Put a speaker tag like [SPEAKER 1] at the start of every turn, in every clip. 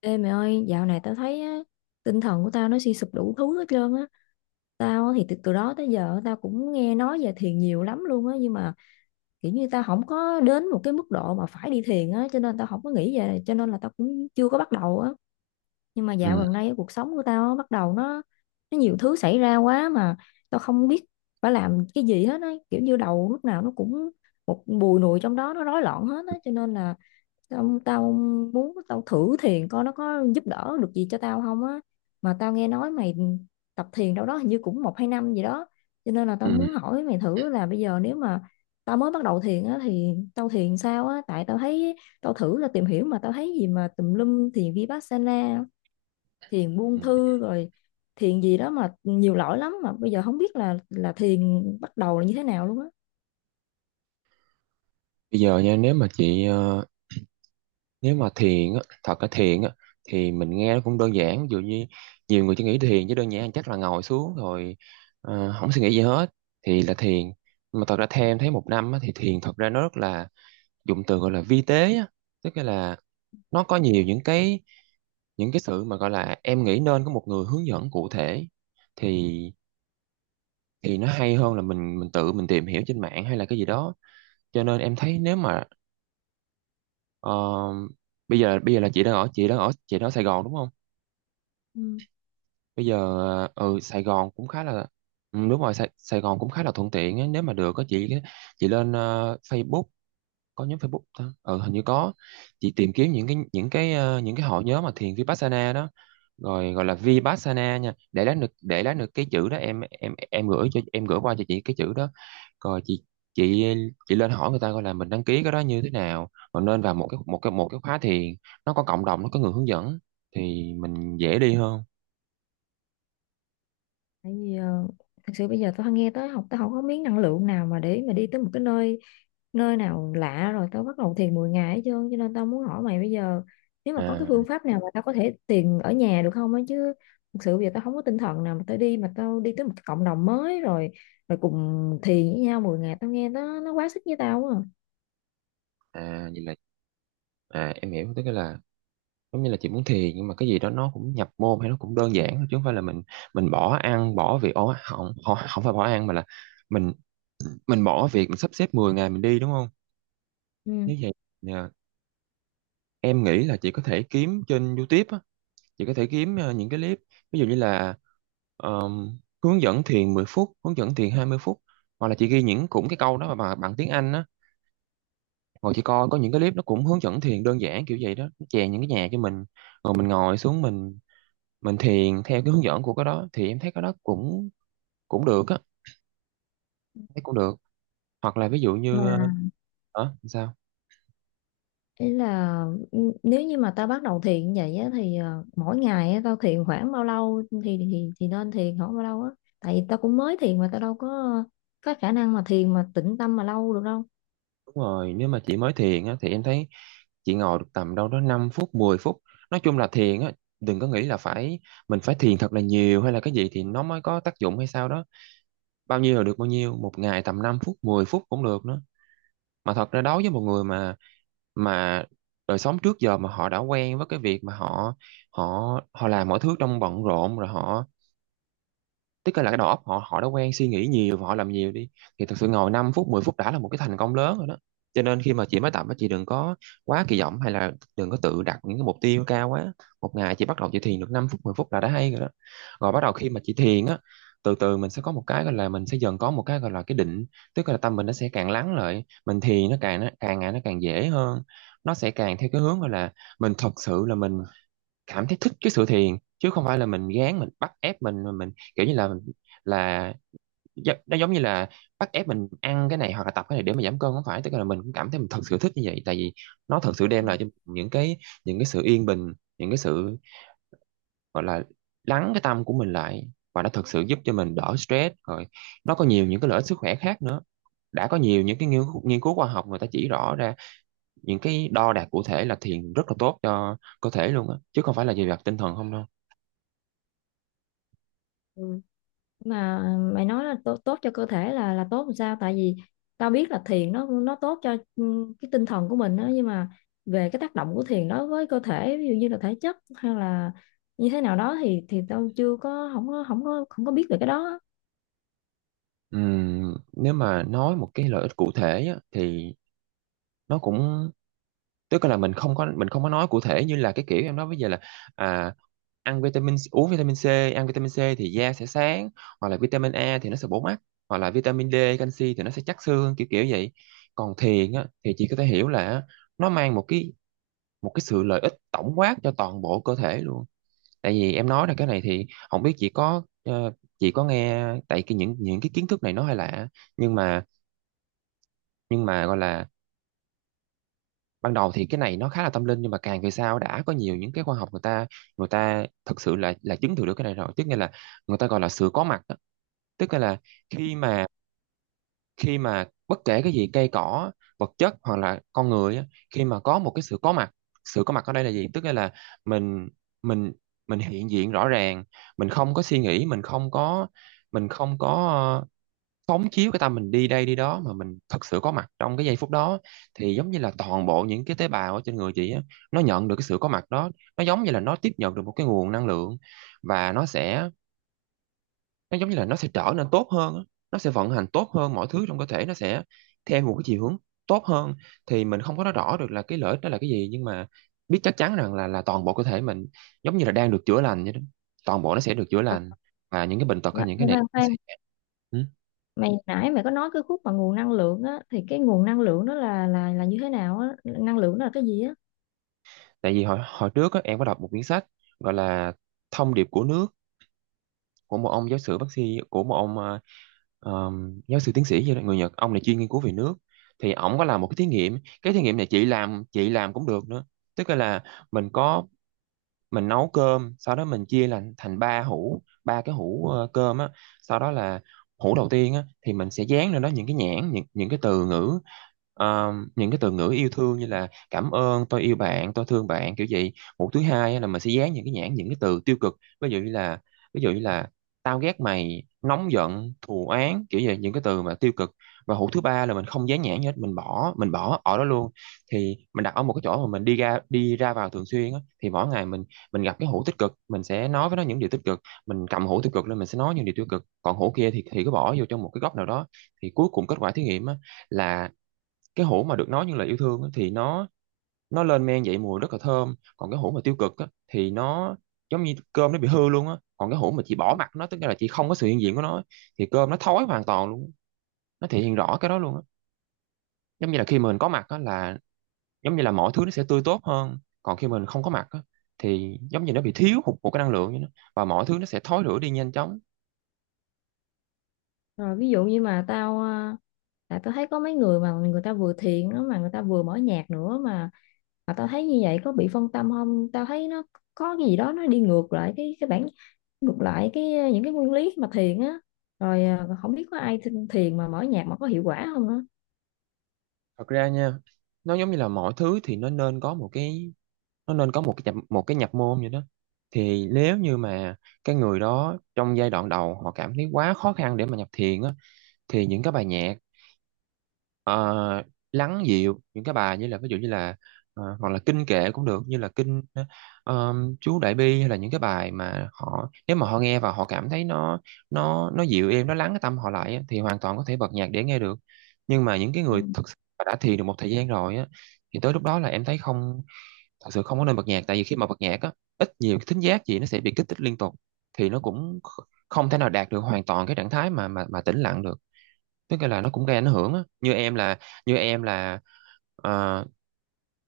[SPEAKER 1] Ê mày ơi, dạo này tao thấy á, tinh thần của tao nó suy sụp đủ thứ hết trơn á. Tao á thì từ đó tới giờ tao cũng nghe nói về thiền nhiều lắm luôn á, nhưng mà kiểu như tao không có đến một cái mức độ mà phải đi thiền á, cho nên tao không có nghĩ về, cho nên là tao cũng chưa có bắt đầu á. Nhưng mà dạo
[SPEAKER 2] Ừ,
[SPEAKER 1] gần đây cuộc sống của tao á, bắt đầu nó nhiều thứ xảy ra quá mà tao không biết phải làm cái gì hết á, kiểu như đầu lúc nào nó cũng một bùi nùi trong đó, nó rối loạn hết á, cho nên là tao muốn tao thử thiền coi nó có giúp đỡ được gì cho tao không á, mà tao nghe nói mày tập thiền đâu đó hình như cũng một hai năm gì đó, cho nên là
[SPEAKER 2] ừ,
[SPEAKER 1] tao muốn hỏi mày thử là bây giờ nếu mà tao mới bắt đầu thiền á thì tao thiền sao á? Tại tao thấy tao thử là tìm hiểu mà tao thấy gì mà tùm lum, thiền Vipassana, thiền
[SPEAKER 2] ừ.
[SPEAKER 1] buông thư, rồi thiền gì đó mà nhiều loại lắm, mà bây giờ không biết là thiền bắt đầu là như thế nào luôn á.
[SPEAKER 2] Bây giờ nha. Nếu mà thiền á, thật là thiền á thì mình nghe nó cũng đơn giản, ví dụ như nhiều người chỉ nghĩ thiền chứ đơn giản chắc là ngồi xuống rồi, không suy nghĩ gì hết thì là thiền. Nhưng mà thật ra theo em thấy một năm á, thì thiền thật ra nó rất là dụng từ gọi là vi tế á, tức là nó có nhiều những cái sự mà gọi là em nghĩ nên có một người hướng dẫn cụ thể, thì thì nó hay hơn là mình tự mình tìm hiểu trên mạng hay là cái gì đó. Cho nên em thấy nếu mà Ờ, bây giờ là chị đang ở Sài Gòn đúng không?
[SPEAKER 1] Ừ.
[SPEAKER 2] Bây giờ ừ Sài Gòn cũng khá là ừ, đúng rồi, Sài Gòn cũng khá là thuận tiện á. Nếu mà được có chị lên Facebook, có nhóm Facebook ta, ừ hình như có, chị tìm kiếm những cái hội nhóm mà thiền Vipassana đó, rồi gọi là Vipassana nha, để lát được, để lát được cái chữ đó em gửi cho em gửi qua cho chị cái chữ đó. Rồi chị chị lên hỏi người ta coi là mình đăng ký cái đó như thế nào, rồi nên vào một cái khóa thiền. Nó có cộng đồng, nó có người hướng dẫn thì mình dễ đi hơn.
[SPEAKER 1] Tại vì thật sự bây giờ tao nghe tới học tao không có miếng năng lượng nào mà để mà đi tới một cái nơi nơi nào lạ rồi tao bắt đầu thiền 10 ngày hết trơn, cho nên tao muốn hỏi mày bây giờ nếu mà có cái
[SPEAKER 2] à
[SPEAKER 1] phương pháp nào mà tao có thể thiền ở nhà được không á, chứ thực sự bây giờ tao không có tinh thần nào mà tao đi tới một cái cộng đồng mới rồi rồi cùng thiền với nhau 10 ngày, tao nghe nó quá sức với tao quá à.
[SPEAKER 2] à vậy là, à em hiểu, tức là giống như là chị muốn thiền nhưng mà cái gì đó nó cũng nhập môn hay nó cũng đơn giản thôi, chứ không phải là mình bỏ ăn bỏ việc. Ố, không không không, phải bỏ ăn, mà là mình mình bỏ việc, mình sắp xếp 10 ngày mình đi đúng không?
[SPEAKER 1] Ừ.
[SPEAKER 2] Nếu vậy, dạ, em nghĩ là chị có thể kiếm trên YouTube á. Chị có thể kiếm những cái clip, ví dụ như là hướng dẫn thiền 10 phút, hướng dẫn thiền 20 phút, hoặc là chị ghi những cũng cái câu đó mà bằng tiếng Anh á. Ngồi chị coi có những cái clip nó cũng hướng dẫn thiền đơn giản kiểu vậy đó, nó chèn những cái nhạc cho mình, rồi mình ngồi xuống, mình thiền theo cái hướng dẫn của cái đó thì em thấy cái đó cũng cũng được á, thấy cũng được. Hoặc là ví dụ như
[SPEAKER 1] Mà
[SPEAKER 2] hả? Sao?
[SPEAKER 1] ý là nếu như mà tao bắt đầu thiền vậy á, thì mỗi ngày á, tao thiền khoảng bao lâu thì thì nên thiền khoảng bao lâu á? Tại vì tao cũng mới thiền mà tao đâu có khả năng mà thiền mà tĩnh tâm mà lâu được đâu.
[SPEAKER 2] Đúng rồi, nếu mà chị mới thiền á thì em thấy chị ngồi được tầm đâu đó 5 phút 10 phút. Nói chung là thiền á, đừng có nghĩ là phải, mình phải thiền thật là nhiều hay là cái gì thì nó mới có tác dụng hay sao đó. Bao nhiêu là được, bao nhiêu một ngày, tầm 5 phút 10 phút cũng được nữa. Mà thật ra đối với một người mà, mà đời sống trước giờ mà họ đã quen với cái việc mà họ họ họ làm mọi thứ trong bận rộn, rồi họ, tức là cái đầu óc họ họ đã quen suy nghĩ nhiều và họ làm nhiều đi, thì thực sự ngồi 5 phút 10 phút đã là một cái thành công lớn rồi đó. Cho nên khi mà chị mới tập á, chị đừng có quá kỳ vọng hay là đừng có tự đặt những cái mục tiêu cao quá. Một ngày chị bắt đầu, chị thiền được 5 phút 10 phút là đã hay rồi đó. Rồi bắt đầu khi mà chị thiền á, từ từ mình sẽ có một cái gọi là, mình sẽ dần có một cái gọi là cái định, tức là tâm mình nó sẽ càng lắng lại, mình thiền nó càng, nó càng ngày, nó càng dễ hơn. Nó sẽ càng theo cái hướng gọi là mình thật sự là mình cảm thấy thích cái sự thiền, chứ không phải là mình gán, mình bắt ép mình, mà mình kiểu như là, là nó giống như là bắt ép mình ăn cái này hoặc là tập cái này để mà giảm cân. Không phải, tức là mình cũng cảm thấy mình thật sự thích như vậy, tại vì nó thật sự đem lại cho mình những cái, những cái sự yên bình, những cái sự gọi là lắng cái tâm của mình lại, và nó thật sự giúp cho mình đỡ stress, rồi nó có nhiều những cái lợi ích sức khỏe khác nữa. Đã có nhiều những cái nghiên cứu khoa học người ta chỉ rõ ra, những cái đo đạc cụ thể, là thiền rất là tốt cho cơ thể luôn á, chứ không phải là về mặt tinh thần không đâu.
[SPEAKER 1] Ừ. Mà mày nói là tốt tốt cho cơ thể là tốt làm sao? Tại vì tao biết là thiền nó tốt cho cái tinh thần của mình đó, nhưng mà về cái tác động của thiền đối với cơ thể ví dụ như là thể chất hay là như thế nào đó thì tao chưa có không có không có không có biết về cái đó á.
[SPEAKER 2] Nếu mà nói một cái lợi ích cụ thể á, thì nó cũng, tức là mình không có nói cụ thể như là cái kiểu em nói bây giờ là, à, ăn vitamin, uống vitamin C. Ăn vitamin C thì da sẽ sáng, hoặc là vitamin A thì nó sẽ bổ mắt, hoặc là vitamin D canxi thì nó sẽ chắc xương, kiểu kiểu vậy. Còn thiền á, thì chị có thể hiểu là nó mang một cái, một cái sự lợi ích tổng quát cho toàn bộ cơ thể luôn. Tại vì em nói là cái này thì không biết chị có chị có nghe, tại cái những cái kiến thức này nó hơi lạ, nhưng mà nhưng mà gọi là ban đầu thì cái này nó khá là tâm linh, nhưng mà càng về sau đã có nhiều những cái khoa học, người ta thực sự là chứng thử được cái này rồi, tức nghĩa là người ta gọi là sự có mặt đó. Tức nghĩa là khi mà khi mà bất kể cái gì, cây cỏ, vật chất hoặc là con người á, khi mà có một cái sự có mặt. Sự có mặt ở đây là gì, tức nghĩa là mình mình mình hiện diện rõ ràng, mình không có suy nghĩ, mình không có phóng chiếu cái tâm mình đi đây đi đó, mà mình thật sự có mặt trong cái giây phút đó. Thì giống như là toàn bộ những cái tế bào ở trên người chị á, nó nhận được cái sự có mặt đó, nó giống như là nó tiếp nhận được một cái nguồn năng lượng, và nó sẽ, nó giống như là nó sẽ trở nên tốt hơn á. Nó sẽ vận hành tốt hơn, mọi thứ trong cơ thể nó sẽ theo một cái chiều hướng tốt hơn. Thì mình không có nói rõ được là cái lợi ích đó là cái gì, nhưng mà biết chắc chắn rằng là toàn bộ cơ thể mình giống như là đang được chữa lành vậy đó, toàn bộ nó sẽ được chữa
[SPEAKER 1] Ờ.
[SPEAKER 2] lành, và những cái bệnh tật
[SPEAKER 1] Mà
[SPEAKER 2] hay những cái này
[SPEAKER 1] khoan
[SPEAKER 2] nó
[SPEAKER 1] khoan,
[SPEAKER 2] sẽ... Ừ.
[SPEAKER 1] mày nãy mày có nói cái khúc mà nguồn năng lượng á, thì cái nguồn năng lượng đó là là như thế nào á? Năng lượng đó là cái gì á?
[SPEAKER 2] Tại vì hồi hồi trước á, em có đọc một quyển sách gọi là Thông điệp của nước, của một ông giáo sư bác sĩ, của một ông giáo sư tiến sĩ gì đó, người Nhật, ông này chuyên nghiên cứu về nước. Thì ổng có làm một cái thí nghiệm, cái thí nghiệm này chị làm, chị làm cũng được nữa. Tức là mình có, mình nấu cơm, sau đó mình chia làm thành ba hũ, ba cái hũ cơm á. Sau đó là hũ đầu tiên á thì mình sẽ dán lên đó những cái nhãn, những cái từ ngữ, những cái từ ngữ yêu thương như là cảm ơn, tôi yêu bạn, tôi thương bạn, kiểu vậy. Hũ thứ hai á, là mình sẽ dán những cái nhãn, những cái từ tiêu cực, ví dụ như là, ví dụ như là tao ghét mày, nóng giận, thù oán, kiểu vậy, những cái từ mà tiêu cực. Và hũ thứ ba là mình không dán nhãn gì hết, mình bỏ ở đó luôn. Thì mình đặt ở một cái chỗ mà mình đi ra, đi ra vào thường xuyên á, thì mỗi ngày mình gặp cái hũ tích cực mình sẽ nói với nó những điều tích cực, mình cầm hũ tiêu cực lên mình sẽ nói những điều tiêu cực, còn hũ kia thì cứ bỏ vô trong một cái góc nào đó. Thì cuối cùng kết quả thí nghiệm á, là cái hũ mà được nói những lời yêu thương á, thì nó lên men dậy mùi rất là thơm, còn cái hũ mà tiêu cực á, thì nó giống như cơm nó bị hư luôn á, còn cái hũ mà chị bỏ mặt nó, tức là chị không có sự hiện diện Của nó thì cơm nó thối hoàn toàn luôn, nó thể hiện rõ cái đó luôn á. Giống như là khi mà mình có mặt á là giống như là mọi thứ nó sẽ tươi tốt hơn, còn khi mình không có mặt á, thì giống như nó bị thiếu hụt một cái năng lượng như nó, và mọi thứ nó sẽ thối rữa đi nhanh chóng.
[SPEAKER 1] Rồi ví dụ như mà tao tại tao thấy có mấy người mà người ta vừa thiền đó mà người ta vừa mở nhạc nữa mà tao thấy như vậy có bị phân tâm không? Tao thấy nó có cái gì đó nó đi ngược lại cái bản, ngược lại cái ờ, những cái nguyên lý mà thiền á. Rồi à, không biết có ai thiền mà mở nhạc mà có hiệu quả không á?
[SPEAKER 2] Thật ra nha, nó giống như là mọi thứ thì nó nên có một cái nhập môn như đó. Thì nếu như mà cái người đó trong giai đoạn đầu họ cảm thấy quá khó khăn để mà nhập thiền á, thì những cái bài nhạc ờ, lắng dịu, những cái bài như là ví dụ như là hoặc là kinh kệ cũng được, như là kinh ờ, chú Đại Bi, hay là những cái bài mà họ nếu mà họ nghe và họ cảm thấy nó nó dịu êm, nó lắng cái tâm họ lại á, thì hoàn toàn có thể bật nhạc để nghe được. Nhưng mà những cái người
[SPEAKER 1] Ừ.
[SPEAKER 2] thực sự mà đã thiền được một thời gian rồi á, thì tới lúc đó là em thấy không, thật sự không có nên bật nhạc. Tại vì khi mà bật nhạc á, ít nhiều cái thính giác gì nó sẽ bị kích thích liên tục, thì nó cũng không thể nào đạt được hoàn toàn cái trạng thái mà tĩnh lặng được. Tức là nó cũng gây ảnh hưởng á. Như em là ờ,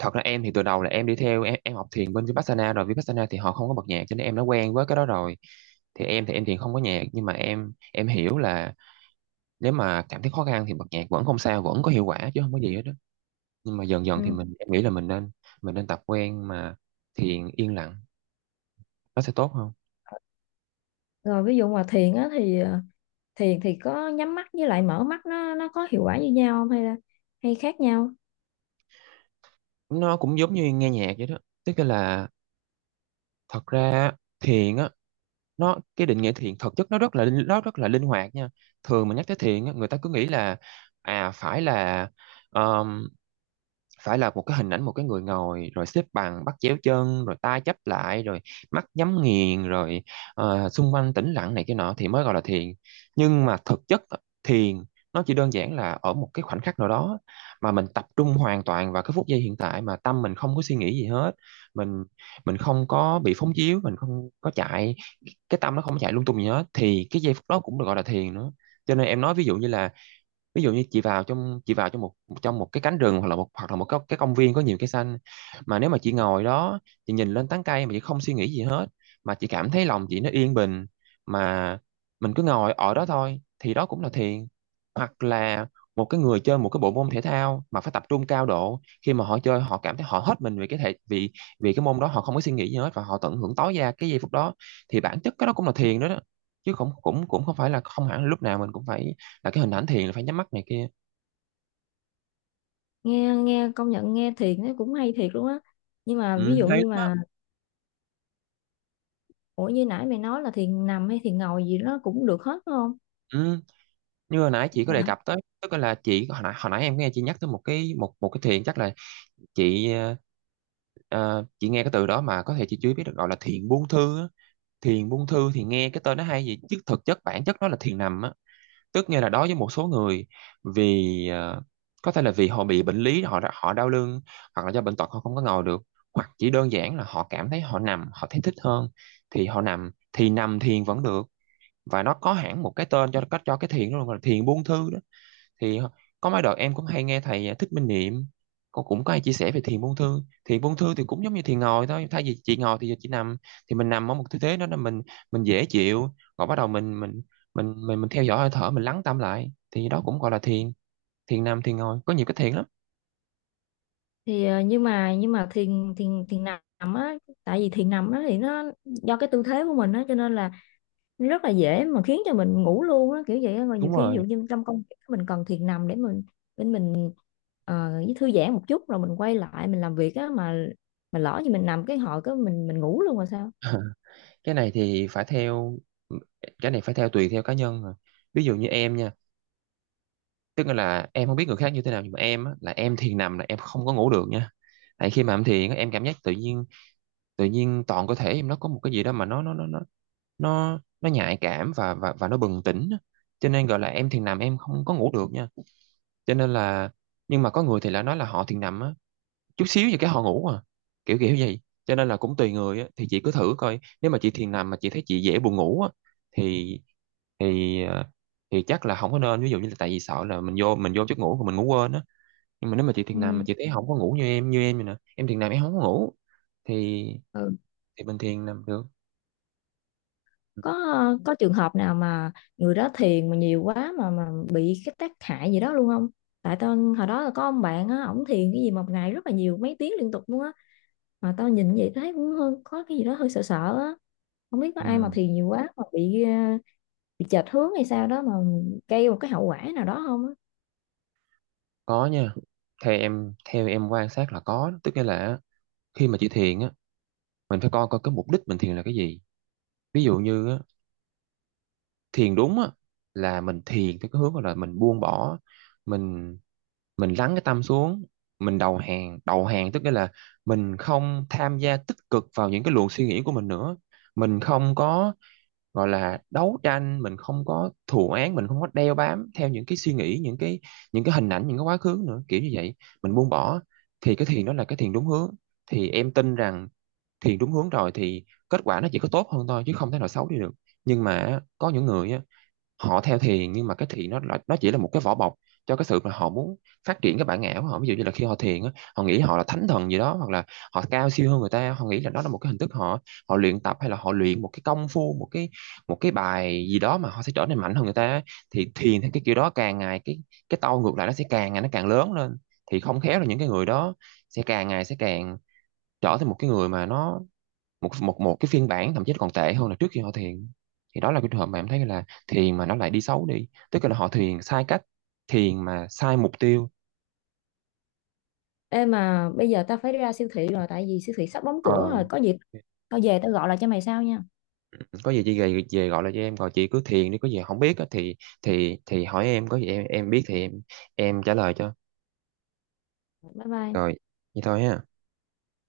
[SPEAKER 2] Thật ra em thì từ đầu là em học thiền bên Vipassana, rồi Vipassana thì họ không có bật nhạc, cho nên em đã quen với cái đó rồi. Thì em thiền không có nhạc, nhưng mà em hiểu là nếu mà cảm thấy khó khăn thì bật nhạc vẫn không sao, vẫn có hiệu quả chứ không có gì hết đó. Nhưng mà dần dần thì
[SPEAKER 1] Ừ.
[SPEAKER 2] em nghĩ là mình nên, mình nên tập quen mà thiền yên lặng, nó sẽ tốt hơn.
[SPEAKER 1] Rồi ví dụ mà thiền á thì ờ, thì có nhắm mắt với lại mở mắt nó có hiệu quả như nhau không hay khác nhau?
[SPEAKER 2] Nó cũng giống như nghe nhạc vậy đó. Tức là thật ra thiền á, nó cái định nghĩa thiện thực chất nó rất là nó rất là linh hoạt nha. Thường mà nhắc tới thiện á, người ta cứ nghĩ là à phải là, phải là một cái hình ảnh một cái người ngồi rồi xếp bằng bắt chéo chân rồi tay chắp lại rồi mắt nhắm nghiền rồi xung quanh tĩnh lặng này kia nọ thì mới gọi là thiền. Nhưng mà thực chất thiền nó chỉ đơn giản là ở một cái khoảnh khắc nào đó mà mình tập trung hoàn toàn vào cái phút giây hiện tại, mà tâm mình không có suy nghĩ gì hết. mình mình không có bị phóng chiếu, mình không có chạy, cái tâm nó không có chạy lung tung gì hết, thì cái giây phút đó cũng được gọi là thiền nữa. Cho nên em nói ví dụ như là, ví dụ như chị vào trong một, trong một cái cánh rừng, hoặc là một, hoặc là một cái công viên có nhiều cây xanh, mà nếu mà chị ngồi đó, chị nhìn lên tán cây mà chị không suy nghĩ gì hết, mà chị cảm thấy lòng chị nó yên bình, mà mình cứ ngồi ở đó thôi, thì đó cũng là thiền. Hoặc là một cái người chơi một cái bộ môn thể thao mà phải tập trung cao độ, khi mà họ chơi họ cảm thấy họ hết mình vì, vì cái môn đó, họ không có suy nghĩ gì hết và họ tận hưởng tối đa cái giây phút đó, thì bản chất cái đó cũng là thiền đó, đó. Chứ không, cũng cũng không phải là, không hẳn là lúc nào mình cũng phải là cái hình ảnh thiền là phải nhắm mắt này kia.
[SPEAKER 1] Nghe nghe công nhận nghe thiền nó cũng hay thiệt luôn á, nhưng mà ví
[SPEAKER 2] Ừ,
[SPEAKER 1] dụ
[SPEAKER 2] hay
[SPEAKER 1] như
[SPEAKER 2] lắm á.
[SPEAKER 1] mà ủa như nãy mày nói là thiền nằm hay thiền ngồi gì nó cũng được hết đúng không?
[SPEAKER 2] Ừ, như hồi nãy chị có đề
[SPEAKER 1] Mà,
[SPEAKER 2] cập tới, tức là hồi nãy em nghe chị nhắc tới một cái, một một cái thiền chắc là chị chị nghe cái từ đó mà có thể chị chưa biết, được gọi là thiền buông thư á. Thiền buông thư thì nghe cái tên nó hay vậy chứ thực chất bản chất nó là thiền nằm á. Tức nghĩa là đối với một số người, vì có thể là vì họ bị bệnh lý, họ đau lưng, hoặc là do bệnh tật họ không có ngồi được, hoặc chỉ đơn giản là họ cảm thấy họ nằm họ thấy thích hơn, thì họ nằm, thì nằm thiền vẫn được. Và nó có hẳn một cái tên cho cách, cho cái thiền đó luôn, là thiền buông thư đó. Thì có mấy đợt em cũng hay nghe thầy Thích Minh Niệm, cô cũng có hay chia sẻ về thiền buông thư. Thiền buông thư thì cũng giống như thiền ngồi thôi, thay vì chị ngồi thì giờ chị nằm. Thì mình nằm ở một tư thế đó là mình dễ chịu, rồi bắt đầu mình theo dõi hơi thở, mình lắng tâm lại, thì đó cũng gọi là thiền. Thiền nằm, thiền ngồi, có nhiều cái thiền lắm.
[SPEAKER 1] thì nhưng mà thiền thiền thiền nằm á, tại vì thiền nằm á thì nó do cái tư thế của mình á cho nên là rất là dễ mà khiến cho mình ngủ luôn á kiểu vậy á. Rồi nhiều
[SPEAKER 2] Đúng
[SPEAKER 1] khi ví dụ
[SPEAKER 2] rồi.
[SPEAKER 1] như trong công việc mình cần thiền nằm để mình với thư giãn một chút rồi mình quay lại mình làm việc á, mà lỡ như mình nằm cái hồi cái mình ngủ luôn rồi sao?
[SPEAKER 2] Cái này thì phải theo, cái này phải theo tùy theo cá nhân rồi. Ví dụ như em nha, tức là em không biết người khác như thế nào, nhưng mà em á, là em thiền nằm là em không có ngủ được nha. Tại khi mà em thiền á, em cảm giác tự nhiên, tự nhiên toàn cơ thể em nó có một cái gì đó mà nó nhạy cảm và và nó bừng tỉnh á. Cho nên gọi là em thiền nằm em không có ngủ được nha. Cho nên là, nhưng mà có người thì lại nói là họ thiền nằm á, chút xíu gì cái họ ngủ à, kiểu kiểu vậy. Cho nên là cũng tùy người á, thì chị cứ thử coi, nếu mà chị thiền nằm mà chị thấy chị dễ buồn ngủ á, thì, thì ờ, thì chắc là không có nên, ví dụ như là tại vì sợ là mình vô giấc ngủ của mình, ngủ quên á. Nhưng mà nếu mà chị thiền nằm
[SPEAKER 1] Ừ.
[SPEAKER 2] mà chị thấy không có ngủ như em, vậy nè, em thiền nằm em không có ngủ, thì
[SPEAKER 1] Ừ.
[SPEAKER 2] bình thiền nằm được.
[SPEAKER 1] có trường hợp nào mà người đó thiền mà nhiều quá mà bị cái tác hại gì đó luôn không? Tại tao hồi đó là có ông bạn á, ổng thiền cái gì một ngày rất là nhiều mấy tiếng liên tục luôn á, mà tao nhìn vậy thấy cũng có cái gì đó hơi sợ sợ á. Không biết có ai mà
[SPEAKER 2] Ừ,
[SPEAKER 1] thiền nhiều quá mà bị chệch hướng hay sao đó mà gây một cái hậu quả nào đó không á?
[SPEAKER 2] có nha. Theo em quan sát là có. Tức nghĩa là khi mà chị thiền á, mình phải coi coi cái mục đích mình thiền là cái gì. Ví dụ như á, thiền đúng á là mình thiền theo cái hướng là mình buông bỏ, mình mình lắng cái tâm xuống, mình đầu hàng. Đầu hàng tức nghĩa là mình không tham gia tích cực vào những cái luồng suy nghĩ của mình nữa, mình không có gọi là đấu tranh, mình không có thù oán, mình không có đeo bám theo những cái suy nghĩ, những cái, những cái hình ảnh, những cái quá khứ nữa, kiểu như vậy, mình buông bỏ. Thì cái thiền đó là cái thiền đúng hướng. Thì em tin rằng thiền đúng hướng rồi thì kết quả nó chỉ có tốt hơn thôi, chứ không thể nào xấu đi được. Nhưng mà có những người á, họ theo thiền nhưng mà cái thiền nó nó chỉ là một cái vỏ bọc cho cái sự mà họ muốn phát triển cái bản ngã của họ. Ví dụ như là khi họ thiền á, họ nghĩ họ là thánh thần gì đó, hoặc là họ cao siêu hơn người ta, họ nghĩ là đó là một cái hình thức họ, họ luyện tập, hay là họ luyện một cái công phu, một cái, một cái bài gì đó mà họ sẽ trở nên mạnh hơn người ta. Thì thiền theo cái kiểu đó, càng ngày cái tôi ngược lại nó sẽ càng ngày nó càng lớn lên. Thì không khéo là những cái người đó sẽ càng ngày sẽ càng trở thành một cái người mà nó, một một một cái phiên bản thậm chí còn tệ hơn là trước khi họ thiền. Thì đó là cái trường hợp mà em thấy là thiền mà nó lại đi xấu đi, tức là họ thiền sai cách, thiền mà sai mục tiêu.
[SPEAKER 1] Ê mà bây giờ tao phải đi ra siêu thị rồi, tại vì siêu thị sắp đóng cửa
[SPEAKER 2] Ờ,
[SPEAKER 1] rồi, có gì tao về tao gọi lại cho mày sau nha.
[SPEAKER 2] có gì chị về, về gọi là cho em, rồi chị cứ thiền đi, có gì không biết á thì, thì hỏi em, có gì em biết thì em trả lời cho.
[SPEAKER 1] Bye bye.
[SPEAKER 2] Rồi, vậy thôi ha.